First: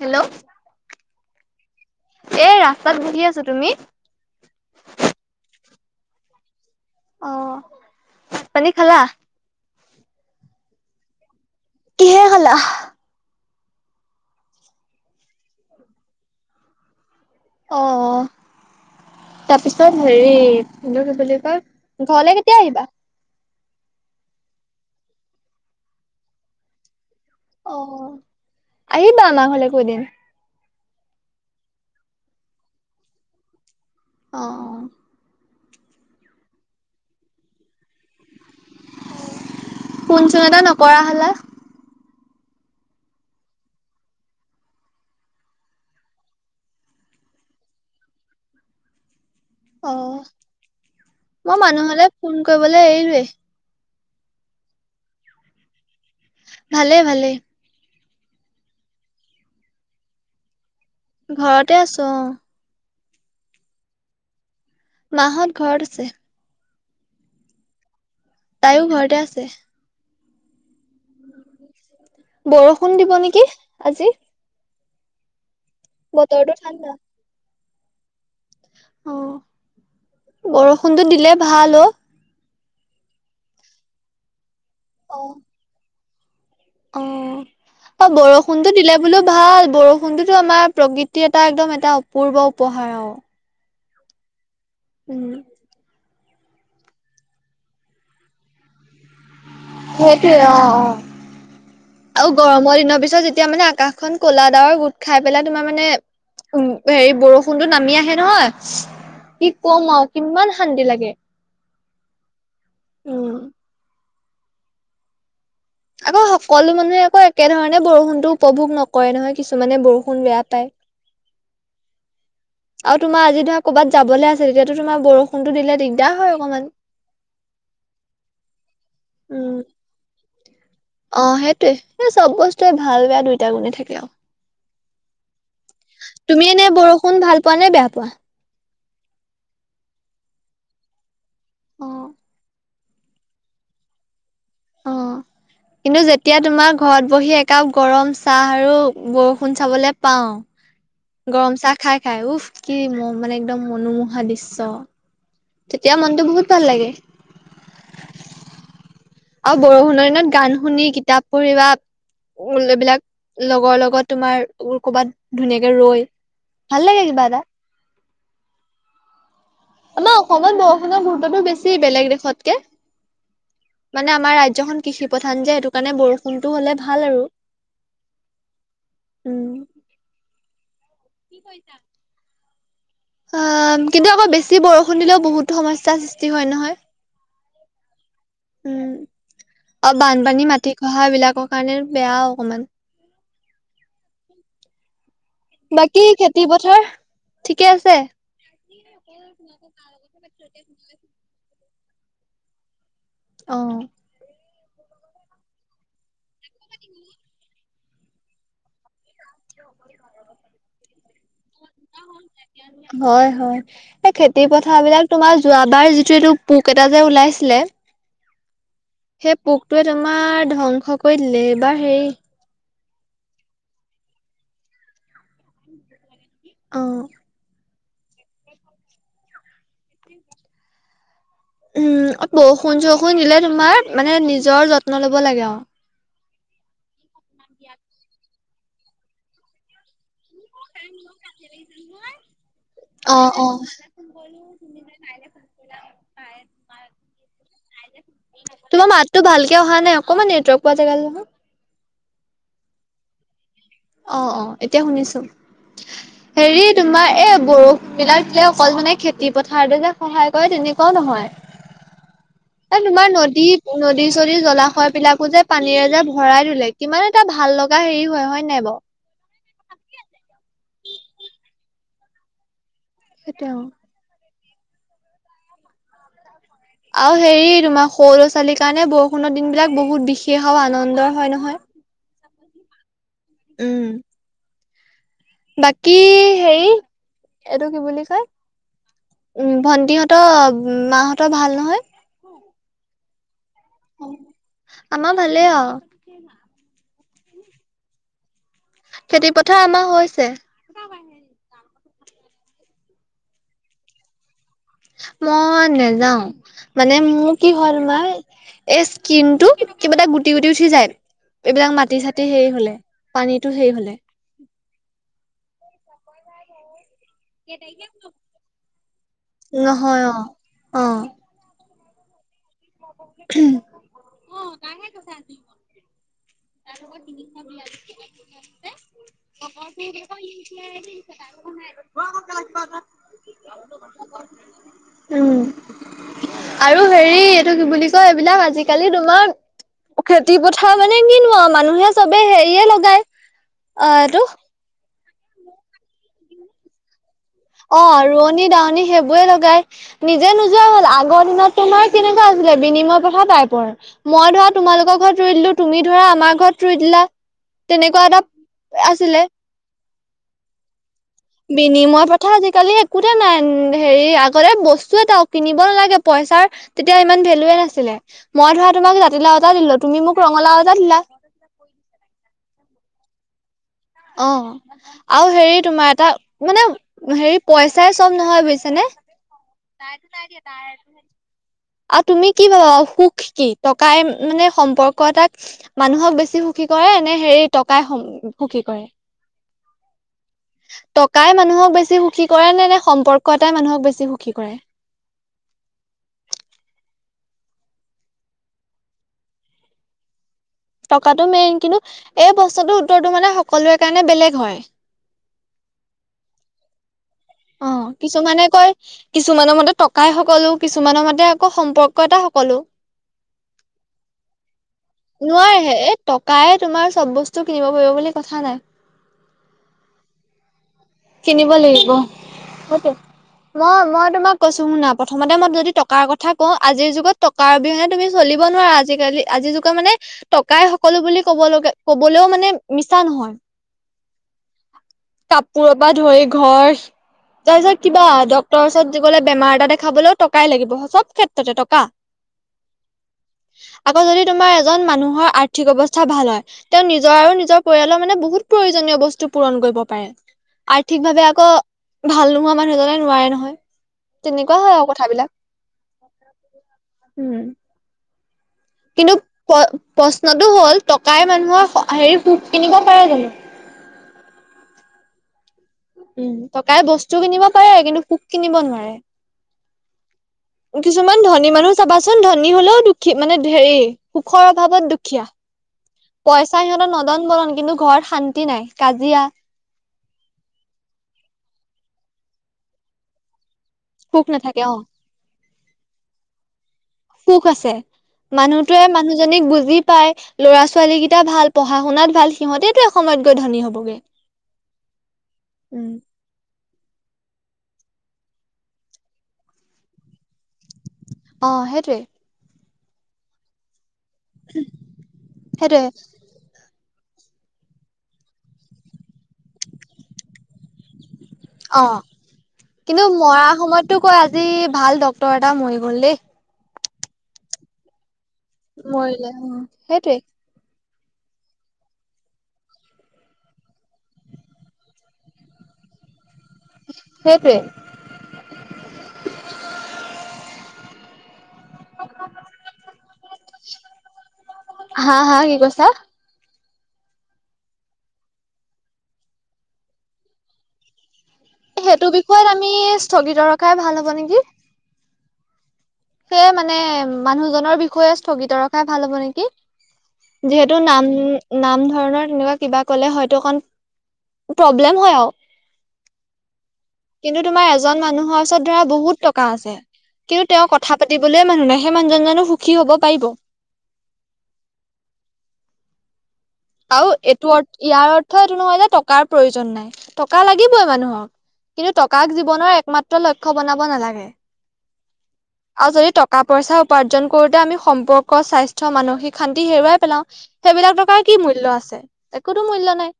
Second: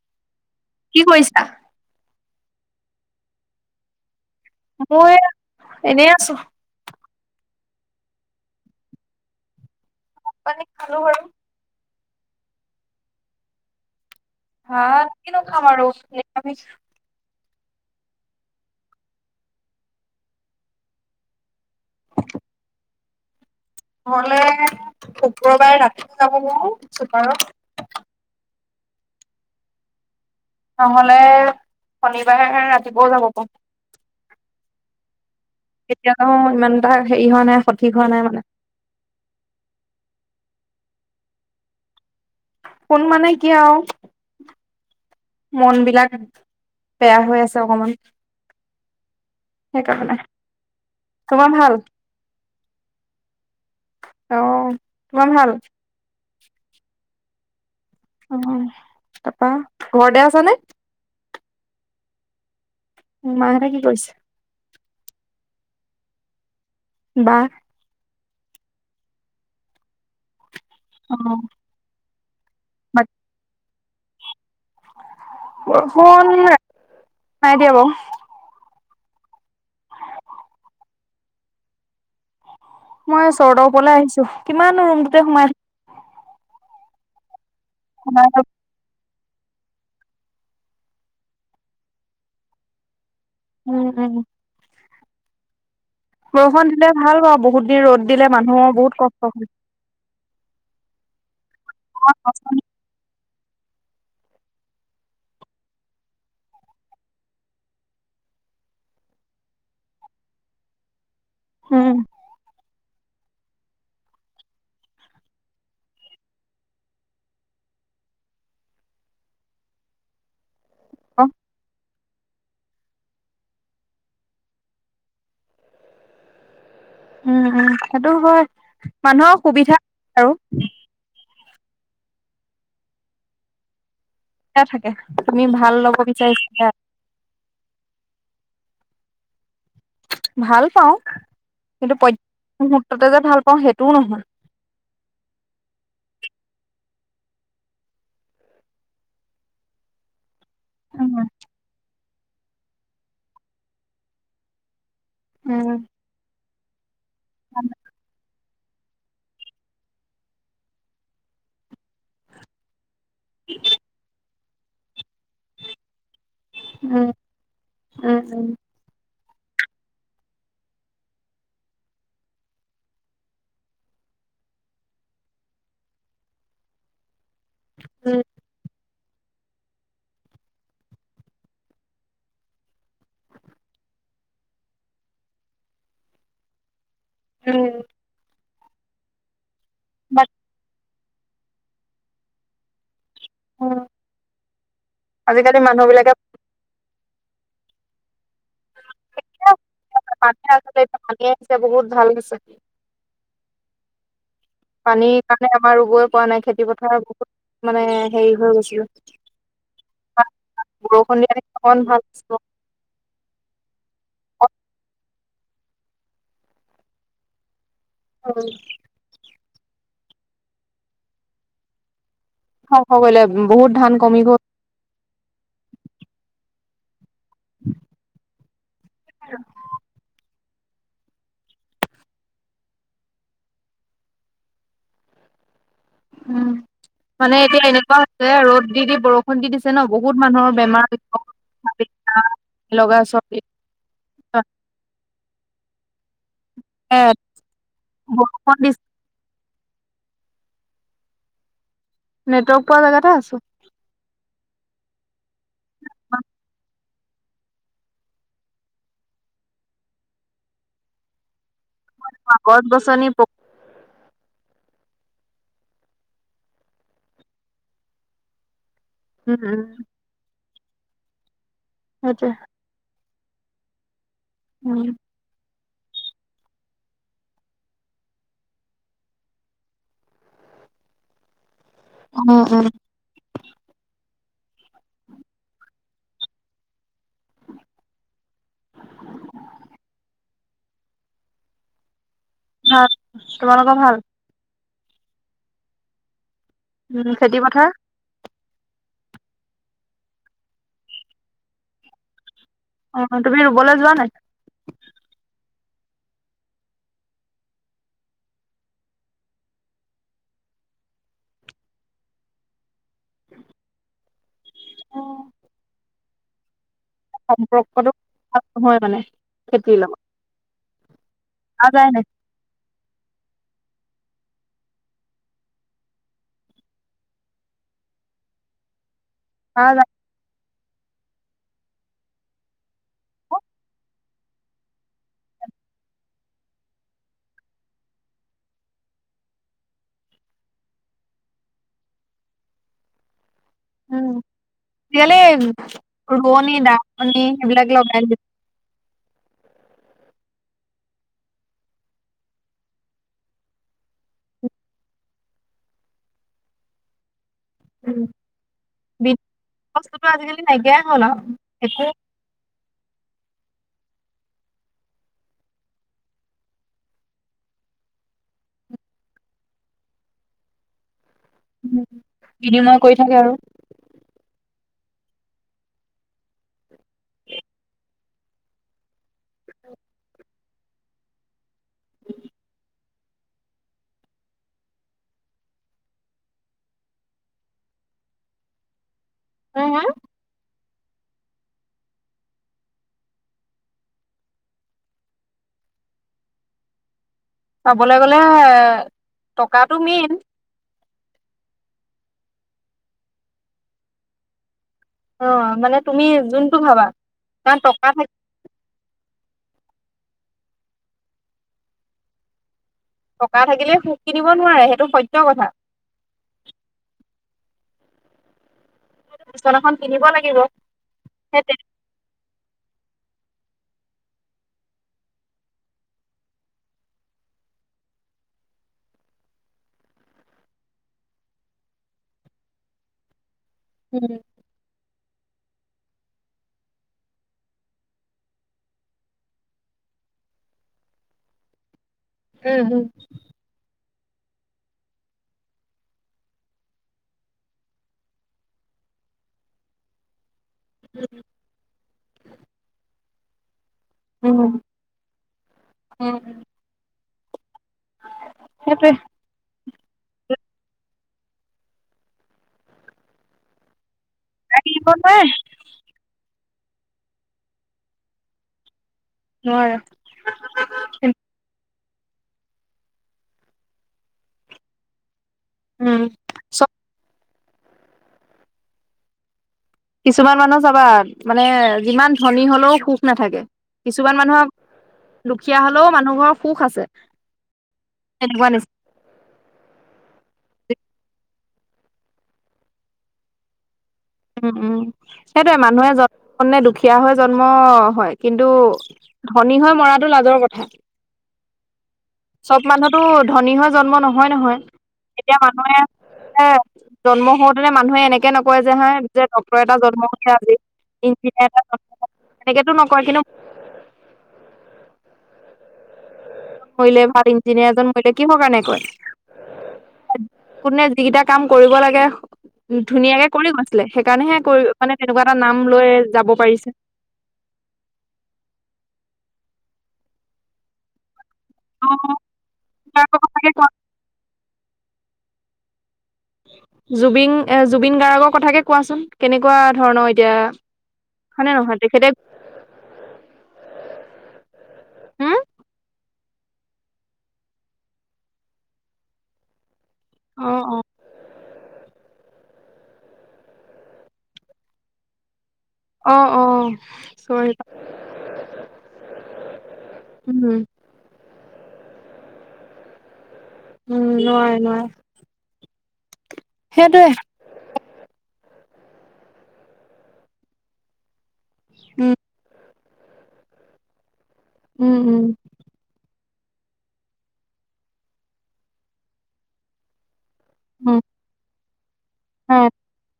Hello. কি কৰিছা? এ ৰাস্তাত বহি আছোঁ। তুমি? মই এনেই আছোঁ। অ', ভাত পানী খালা? ভাত পানী খালো বাৰু। কিহে খালা? ভাত কিনো খাম আৰু নিৰামিষ। অ'। তাৰ পিছত হেৰি, এটো কি বুলি কয় ঘৰলে কেতিয়া আহিবা? ঘৰলে শুক্ৰবাৰে ৰাতিও যাব পাৰো অ', আহিবা আমাৰ ঘৰলেকো এদিন। নহ'লে শনিবাৰে ৰাতিপুৱাও যাব পাৰো। অ'। কেতিয়া যাওঁ মই ইমানটা হেৰি হোৱা নাই সঠিক হোৱা নাই মানে। ফোন-চোন এটা নকৰা হ'লা। ফোন মানে কি আৰু মন বিলাক, বেয়া হৈ আছে অকমান। অ সেইকাৰণে নাই, মই তোমাৰ ভাল? মানুহলে ফোন কৰিবলে এৰিলোঁৱেই। অ, তোমাৰ ভাল? ভালে, ভালেই। অ, তাৰপা ঘৰতে আছ নে? ঘৰতে আছোঁ অ'। উম, মাঁহতে কি কৰিছে? মাঁহত ঘৰত আছে। বা? তাইও ঘৰতে আছে। অ'। বৰষুণ দিব বাকী নেকি, আজি। বৰষুণ, বতৰটো ঠাণ্ডা। নাই দিয়া বাৰু। অ' বৰষুণতটো দিলে ভাল অ'। মই চৰৰতৰ ওপৰলৈ আহিছো, কিমান ৰুমটোতে অ সোমাই থাকো‌ অ' অ' থাক বৰষুণতো দিলে বোলো ভাল বৰষুণটোতো আমাৰ প্ৰকৃতিৰ এটা একদম এটা অপূৰ্ব উপহাৰ, অ'। উম উম। উম। বৰষুণ দিলে ভাল ব বহুত দিন ৰ'দ দিলে মানুহৰ বহুত কষ্ট হয়। সেইটোয়ে অ' অ' আৰু গৰমৰ দিনৰ পিছত যেতিয়া মানে আকাশ এখন ক'লা দাৱৰ গোট খাই পেলাই তোমাৰ মানে উ হেৰি বৰষুণতটো নামি আহে নহয়, কি কম আৰু কিমান শান্তি লাগে। হম। উম। আকৌ সকলো মানুহে আকৌ একেধৰণে বৰষুণতো উপভোগ নকৰে নহয়, কিছুমানে বৰষুণ বেয়া পায়। অ'। আৰু তোমাৰ আজি ধৰা ক'ৰবাত যাবলৈ আছে, তেতিয়াতো তোমাৰ বৰষুণতো দিলে দিগদাৰ হয় অকণমান। উম উম সেইটো হয়, মানুহৰ উম। সুবিধা, আৰু। অ' সেইটয়ে এই চব বস্তুৱে ভাল বেয়া দুইটা গুণে থাকে আৰু। থাকে তুমি ভাল লগবা তুমি এনে বৰষুণ ভাল পোৱা নে বেয়া পোৱা? ভাল পাওঁ, কিন্তু পদ্য অ মুহূুৰ্ততে যে ভাল পাওঁ সেইটোও নহয়। অ'। কিন্তু যেতিয়া তোমাৰ ঘৰত বহি একাপ গৰম চাহ আৰু বৰষুণ চাবলৈ পাও। উম গৰম চাহ খাই খাই, উফ কি ম মানে একদম মনোমোহা দৃশ্য। তেতিয়া মনতটো বহুত ভাল লাগে। অ'। আৰু বৰষুণৰ দিনত গান শুনি কিতাপ পঢ়ি বা, এইবিলাক লগৰ লগত তোমাৰোৰ কৰ'বাত ধুনীয়াকে ৰৈ, ভাল উম লাগে কিবা এটা। উম উম। আমাৰ অসমত বৰষুণৰ মুহূৰ্ততটো বেছি বেলেগ দেশতকে। মানে আমাৰ ৰাজ্্যখন কৃষি প্ৰধান যে সেইটো কাৰণে বৰষুণতো হলে ভাল আৰু। উম। উম। কি কৈছা? কিন্তু আকৌ বেছি বৰষুণ দিলেও বহুতো সমস্যাৰ সৃষ্টি হয় নহয়। উম। উম, অ' বাট বানপানী মাটি খহা এইবিলাকৰ কাৰণে বেয়া অকমান। অ'। বাকী বিলাকে খেতি পথাৰ ঠিকে আছে? আছে আছে, ভালে আছে, বহুত ভাল হৈছে। অ'। পানীৰ কাৰণে আমাৰ ৰুবই পৰা নাই, খেতি পথাৰ বহুত মানে হেৰি হৈ গৈছিল। বৰষুণ দিয়া মান ভাল। হয় হয়। এই খেতি পথাৰবিলাক তোমাৰ যোৱাবাৰ যিটো এইটো পোক এটা যে ওলাইছিলে হয়। সেই পোকটোৱে তোমাৰ ধ্বংস কৰি দিলে, এইবাৰ হেৰি খ খ কৰিলে বহুত ধান কমি গ'ল। অ'। [unintelligible] উম, বৰষুণ চৰষুণ দিলে তোমাৰ মানে নিজৰ যত্ন ল'ব লাগে আৰু। উম, মানে এতিয়া এনেকুৱা আ, হৈছে ৰ'দ দি দি বৰষুণ খুন্দি দিছে ন' বহুত মানুহৰ বেমাৰ লগা চ বলো তুমি মই নাই ফোন ইয়াত বৰষুণ দিছে। ত' ভালকে অহা নাই ককমান নেটৱৰ্ক পোৱা জাগালে আহা। নেটৱৰ্ক পোৱা জেগাতে আছো। অ', অ' এতিয়া শুনিছো। হেৰিত তোমাৰ এ, বৰষুণবিলাকলে অকল মানে খেতি পথাৰতে যে সহায় কৰে তেনেকুৱাও নহয়। গছ এই গছনি তোমাৰ নদীত নদী চদী জলাশয়বিলাকো যে পানীৰে যে ভৰাই দলে, কিমান এটা ভাল লগা হেৰি হয়, হয় নে নাই বাৰু? উম, উম। সেইটোৱেই। সেইটোৱে অ'। উম। আৰু হেৰি তোমাৰ সৰু ল'ৰা ছোৱালীৰ কাৰণে বৰষুণৰ দিনবিলাক বহুত বিশেষ আৰু আনন্দৰ হয় নহয়। উম, উম। উম। বাকী হেৰি এইটো কি বুলি কয়, উ, ভন্টিহঁতৰ, মাহঁতৰ ভাল নহয়? ভাল। তোমালোকৰ ভাল? আমাৰ ভালে অ'। কি মাছ? উ, খেতি পথাৰ? খেতি পথাৰ আমাৰ হৈছে। [unintelligible] অ' তুমি ৰুবলৈ যোৱা নাই? মই নেযাও, মানে মোৰ কি হ'ল মই এই স্কিনটো কিবা এটা গুটি গুটি উঠি যায়। এইবিলাক মাটি চাটি হেৰি হ'লে, পানীতো হেৰি হ'লে। নাই সম্পৰ্কটো ভাল নহয় মানে খেতিৰ নহয় অ অ লগত। নাযায় নে? উ। [unintelligible] আছে। অ' বাই [unintelligible] ক উম আৰু হেৰি এইটো কি বুলি কয় এইবিলাক আজিকালি তোমাৰ খেতি পথাৰ মানে কিনো মানুহে চবে হেৰিয়ে লগায় অ এইটো এতিয়াললে ৰণী দা অ ৰোৱনী দাৱনী সেইবোে লগ নিজে নোযোৱা হল আগৰ দিনত তোমাৰ কেনেকুৱা আছিলে বিনিময় কথা পাই পৰ মই ধৰা তোমালোকৰ ঘৰত ৰই দিলো তুমি ধৰা আমাৰ ঘৰত ৰৰুই দিলা তেনেকুৱা এটা আছিলে বস্তুতটো আজিকালি নাইকিয়াই হল আৰু একো বিনিময় শা আজিকালি একোতে নাই হেৰি আগতে বস্তু এটা কিনিব নালাগে পইচাৰ তেতিয়া ইমান ভেলুৱে নাছিলে মই ধৰা তোমাক জাতিলাও এটা দিলো তুমি মোক ৰঙালাওজটা দিলা উ বিনিময় কৰি থাকে আৰু অ আৰু হেৰি তোমাৰ এটা মানে হেৰি পইচাই চব নহয় বুজিছেনেে তাইটোো চাইতিয়া ত আৰু তুমি কি পাবা সুখ কি টকাই মানে সম্পৰ্ক এটাক মানুহক বেছি সুখী কৰে নে হেৰি টকাই সুখী কৰে অ হা টকাই মানুহক বেছি সুখী কৰে নে নে সম্পৰ্ক এটাই মানুহক বেছি সুখী কৰে চাবলৈ গ'লে টকাাতটো মেইন টকাটো মেইন কিন্তু এই প্ৰশ্নটোৰ উত্তৰটো মানে সকলোৰে কাৰণে বেলেগ হয় অ মানে তুমি যোনটো ভাবা কাৰণ অ টকা থাক কিছুমানে কয় কিছুমানৰ মতে টকাই সকলো কিছুমানৰ মতে আকৌ সম্পৰ্ক এটা সকলো ককা থাকিলে শু কিনিব নোৱাৰে সেইটো স্য নোৱাৰ হে এই টকায়ে তোমাৰ চব বস্তু কিনিব পাৰিব বুলি কথা নাই বিচনাখন কিনিব লাগিব কিনিব সেই লাগিব হয়ত মই মই তোমাক কৈছো শুনা প্ৰথমতে মই যদি টকাৰ কথা কওঁ আজিৰ যুগত কা কাৰ অবিহনে তুমি চলিব নোৱাৰা আজিকালি আজি যুকা মানে টকাই সকলো বুলি ক'ব লগা কবলৈও মানে মিছা নহয় উম কৰ পৰা ধৰি ঘৰ তাৰপিছত কিবা ড্ক্তৰৰ ওচৰত য গলে বেমাৰ এটা দেখাবলৈও টকাই লাগিব সব ক্ষেত্ৰতে টকা উম উম আকৌ যদি তোমাৰ এজন মানুহৰ আৰ্থিক অৱস্থা ভাল হয় তেওঁ নিজৰ আৰু নিজৰ পৰিয়ালৰ মানে বহুত প্ৰয়োজনীয় বস্তু পূৰণ কৰিব পাৰে আৰ্থিকভাৱে আকৌ ভাল নোহোৱা মানুহজনে নোৱাৰে নহয় উম উম তেনেকুৱা হয় আৰু কথাবিলাক উম সেইটো প্ৰশ্নতটো হ'ল টকাই মানুহৰ হেৰি পু কিনিব পাৰে জানো ত ন উম টকাই বস্তু কিনিব পাৰে কিন্তু পোক কিনিব নোৱাৰে নোৱাৰ কিছুমান ধনী মানুহ চাবাচোন ধনী হলেও দুখী মানে ধেৰি সুখৰ অভাৱত দুখীয়া উম পইচা চব সিহঁতৰ নদন বদন কিন্তু ঘৰত শান্তি নাই কাজিয়া কিছুমান মানুহ চাবা মানে যিমান ধনী হলেও সুখ নাথাকে কিছুমান সুখ মানুহৰ নাথাকে অ, দুখীয়া হলেও মানুহ ঘৰৰ সুখ আছে সুখ আছে তেনেকুৱা নিচিনা। মানুহটোৱে মানুহজনীক বুজি পাই ল'ৰা ছোৱালী কেইটা ভাল পঢ়া শুনাত ভাল, সিহঁতেতটো এসময়ত গৈ ধনী হবগে উম, উম, সেইটোয়ে উম, মানুহে যত মে দুখীয়া হৈ জন্ম হয়, কিন্তু ধনী হৈ মৰাটো লাজৰ কথা অ', হে চব মানুহতো ধনী হৈ জন্ম নহয় নহয় এতিয়া মানুহে সেইটোৱে এ জন্ম হওঁতেনে মানুহে এনেকে নকয় যে, হা যে ডওৰ এটা জন্ম উে আজি এ অ, তেনেকেতো নকয় কিন্তু সটো কৈ আজি ভাল ড্ক্তৰ এটা মৰি গ'ল দেই মলে ভাল ইঞ্জিনিয়াৰ এজন মৰিলে কি হ কাৰণে কয় মৰিলে, অ', সেইটোয়ে কোনে যিকেইটা কাম কৰিব লাগে ধুনীয়াকে কৰি গৈছিলে, সেইকাৰণেহে কৰি মানে তেনেকুৱা এটা নাম লৈ যাব পাৰিছে সেইটোৱ, অ', হা, হা, কি কৈছা? জুবিন জুবিন গাৰ্গৰ কথাকে কোৱাচোন, কেনেকুৱা ধৰণৰ এতিয়া? হয়নে নহয় সেইটো তেখেতে আমি স্থগিত ৰখাই ভাল হ'ব নেকি হা সেয়ে মানে, মানুহজনৰ বিষয়ে স্থগিত ৰখাই ভাল হব নেকি যিহেতু, নাম নাম ধৰণৰ তেনেকুৱা কিবা কলে হয়তো অকণ প্ৰব্লেম হয় আৰু অ অ কিন্তু, চৰি তোমাৰ এজন মানুহৰ ওচৰত ধৰা বহুত টকা আছে কিন্তু উম তেওঁ কথা পাতিবলৈয়ে মানুহ নাই, সেই মুহজনো সুখী হ'ব পাৰিব উম, নোৱাৰে, নোৱ আৰু এইটো, অ ' ইয়াৰ অৰ্থ এইটো নহয় যে টকাৰ প্ৰয়োজন নাই টকা লাগিবই মানুহক কিন্তু, উম টকাক জীৱনৰ একমাত্ৰ লক্ষ্য বনাব নালাগে উম, উম, আৰু যদি টকা পইচা উপাৰ্জন কৰোতে, আমি সম্পৰ্ক স্বাস্থ্য মানসিক শান্তি হেৰুৱাই পেলাও সেইবিলাক উম টকাৰ কি মূল্য আছে একো হয় মূল্য নাই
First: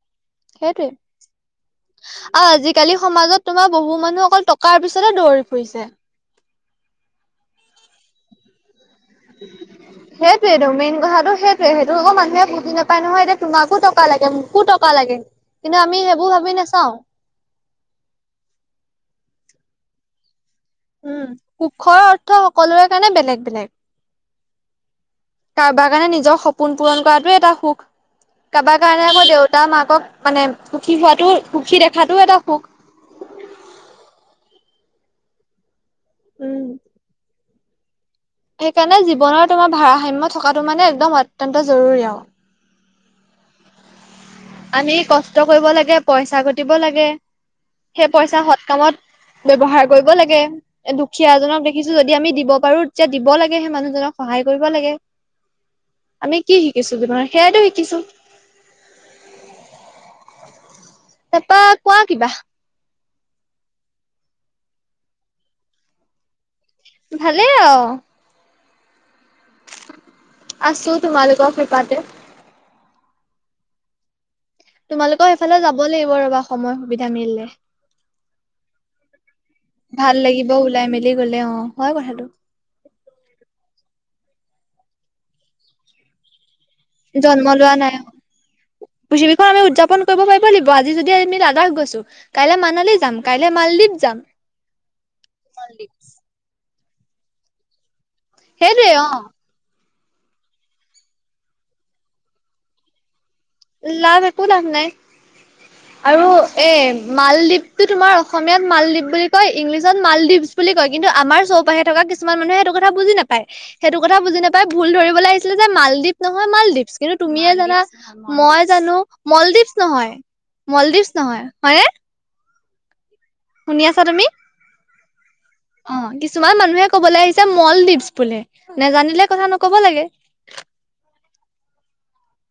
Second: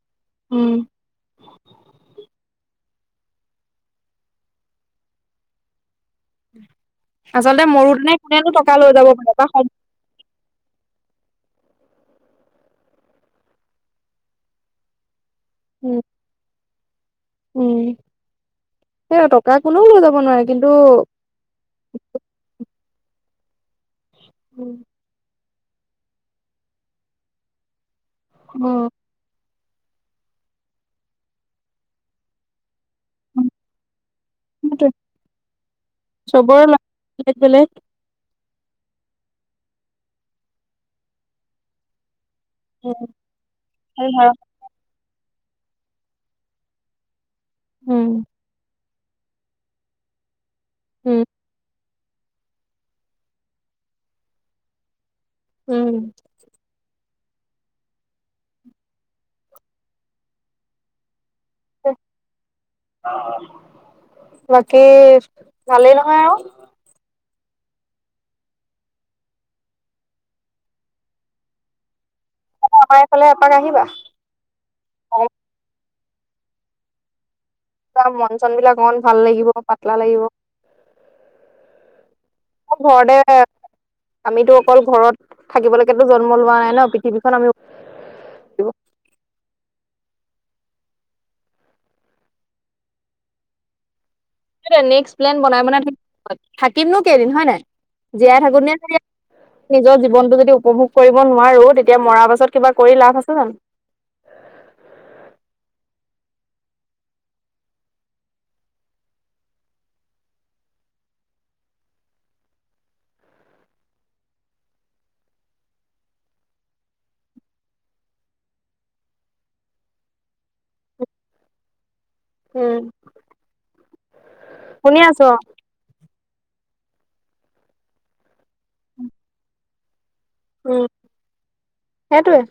উম সেইটোৱে অ', আজিকালি সমাজত তোমাৰ বহু মানুহ অকল টকাৰ পিছতে দৌৰি ফুৰিছে আচল্তে মৰোতেনে কোনেনো টকা লৈ যাব পাৰে সেইটোৱয়েতটো, মেইন কথাটো সেইটোৱে সেইটো, আকৌ মানুহে বুজি নাপায় নহয় এ তোমাকো টকা লাগে মোকো টকা লাগে কিন্তু উম আমি সেইবোৰ ভাবি নাচাও উম, সেই টকা কোনেও লৈ যাব নোৱাৰে, কিন্তু উ, সুখৰ অৰ্থ সকলোৰে কাৰণে বেলেগ বেলেগ উম, কাৰোবাৰ কাৰণে, নিজৰ সপোন পূৰণ কৰাটোে এটা সুখ, কাৰোবাৰ কাৰণে আকৌ দেউতা মাকক মানে সুখী, হোৱাতো সুখী দেখাতটোও এটা সুখ উম। চবৰ, বেলেগ বেলেগ সেইকাৰণে, জীৱনৰ তোমাৰ ভাৰসাময় থকাাতটো মানে একদম অত্যন্ত জৰুৰী আৰু উ, হয়, হা আমি কষ্ট কৰিব লাগে, পইচা গটিব লাগে উম সেই পইচা সৎ কামত ব্যৱহাৰ কৰিব লাগে, এ উম, দুখীয়া জনক দেখি দেখিছো, যদি আমি দিব পাৰো তেতিয়া দিব লাগে সে মানুহজনক সহায় কৰিব লাগে উম, আমি কি শিকিছো, তোাৰ সেয়াইো শিকিছো তাৰপা, কোৱা কিবা বাকী, ভালেই নহয় আৰু ভালে আহ আছো তোমালোকৰ কিপাতে। আমাৰ ফাললে এপাক আহিবা। তোমালোকৰ সেইফালে যাব লাগিব ৰ'বা সময় সুবিধা মিলিলে। অকমান মন চন বিলাক অকমান ভাল লাগিব পাতলা ভাল লাগিব ওলাই মেলি গ'লে অ' হয় কথাটো। ঘৰতে আমিতো অকল ঘৰত থাকিবলৈকেতো জন্ম লোৱা নাই ন পৃথিৱীখন জন্ম আমি লোৱা নাই অ'। পৃথিৱীখন আমি উদযাপন কৰিব পাৰিব লাগিব আজি যদি আমি লাডাখ গৈছো। কাইলৈ মানালী যাম কাইলৈ মালদ্বীপ যাম। নেক্স প্লেন বনাই বনাই থৈ দিম থাকিমনো কেইদিন হয় নাই। জীয়াই থাকো নে সেইটোৱে অ', [unintelligible] নিজৰ জীৱনতটো যদি উপভোগ কৰিব নোৱাৰো তেতিয়া মৰা পাছত কিবা কৰি লাভ আছে জানো। লাভ এক একো লাভ নাই। আৰু এই মালদ্বীপটো তোমাৰ অসমীয়াত মালদ্বীপ বুলি কয় ইংলিছত মালদ্বীপ বুলি কয় কিন্তু আমাৰ চৌপাশে থকা কিছুমান মানুহে সেইটো কথা বুজি নাপায়। সেইটো কথা বুজি নাপাই ভুল ধৰিব লাগিছিলে যে মালদ্বীপ নহয় মালদ্বীপছ। কিন্তু তুমিয়ে জানা মই জানো মলদ্বীপছ নহয় মলদ্বীপছ নহয় হয়নে? উম। শুনি আছা তুমি? শুনি আছো অ', অ', কিছুমান মানুহে কবলৈ আহিছে মলদ্বীপছ বোলে নেজানিলে কথা নক'ব লাগে। উম, সেইটোৱে।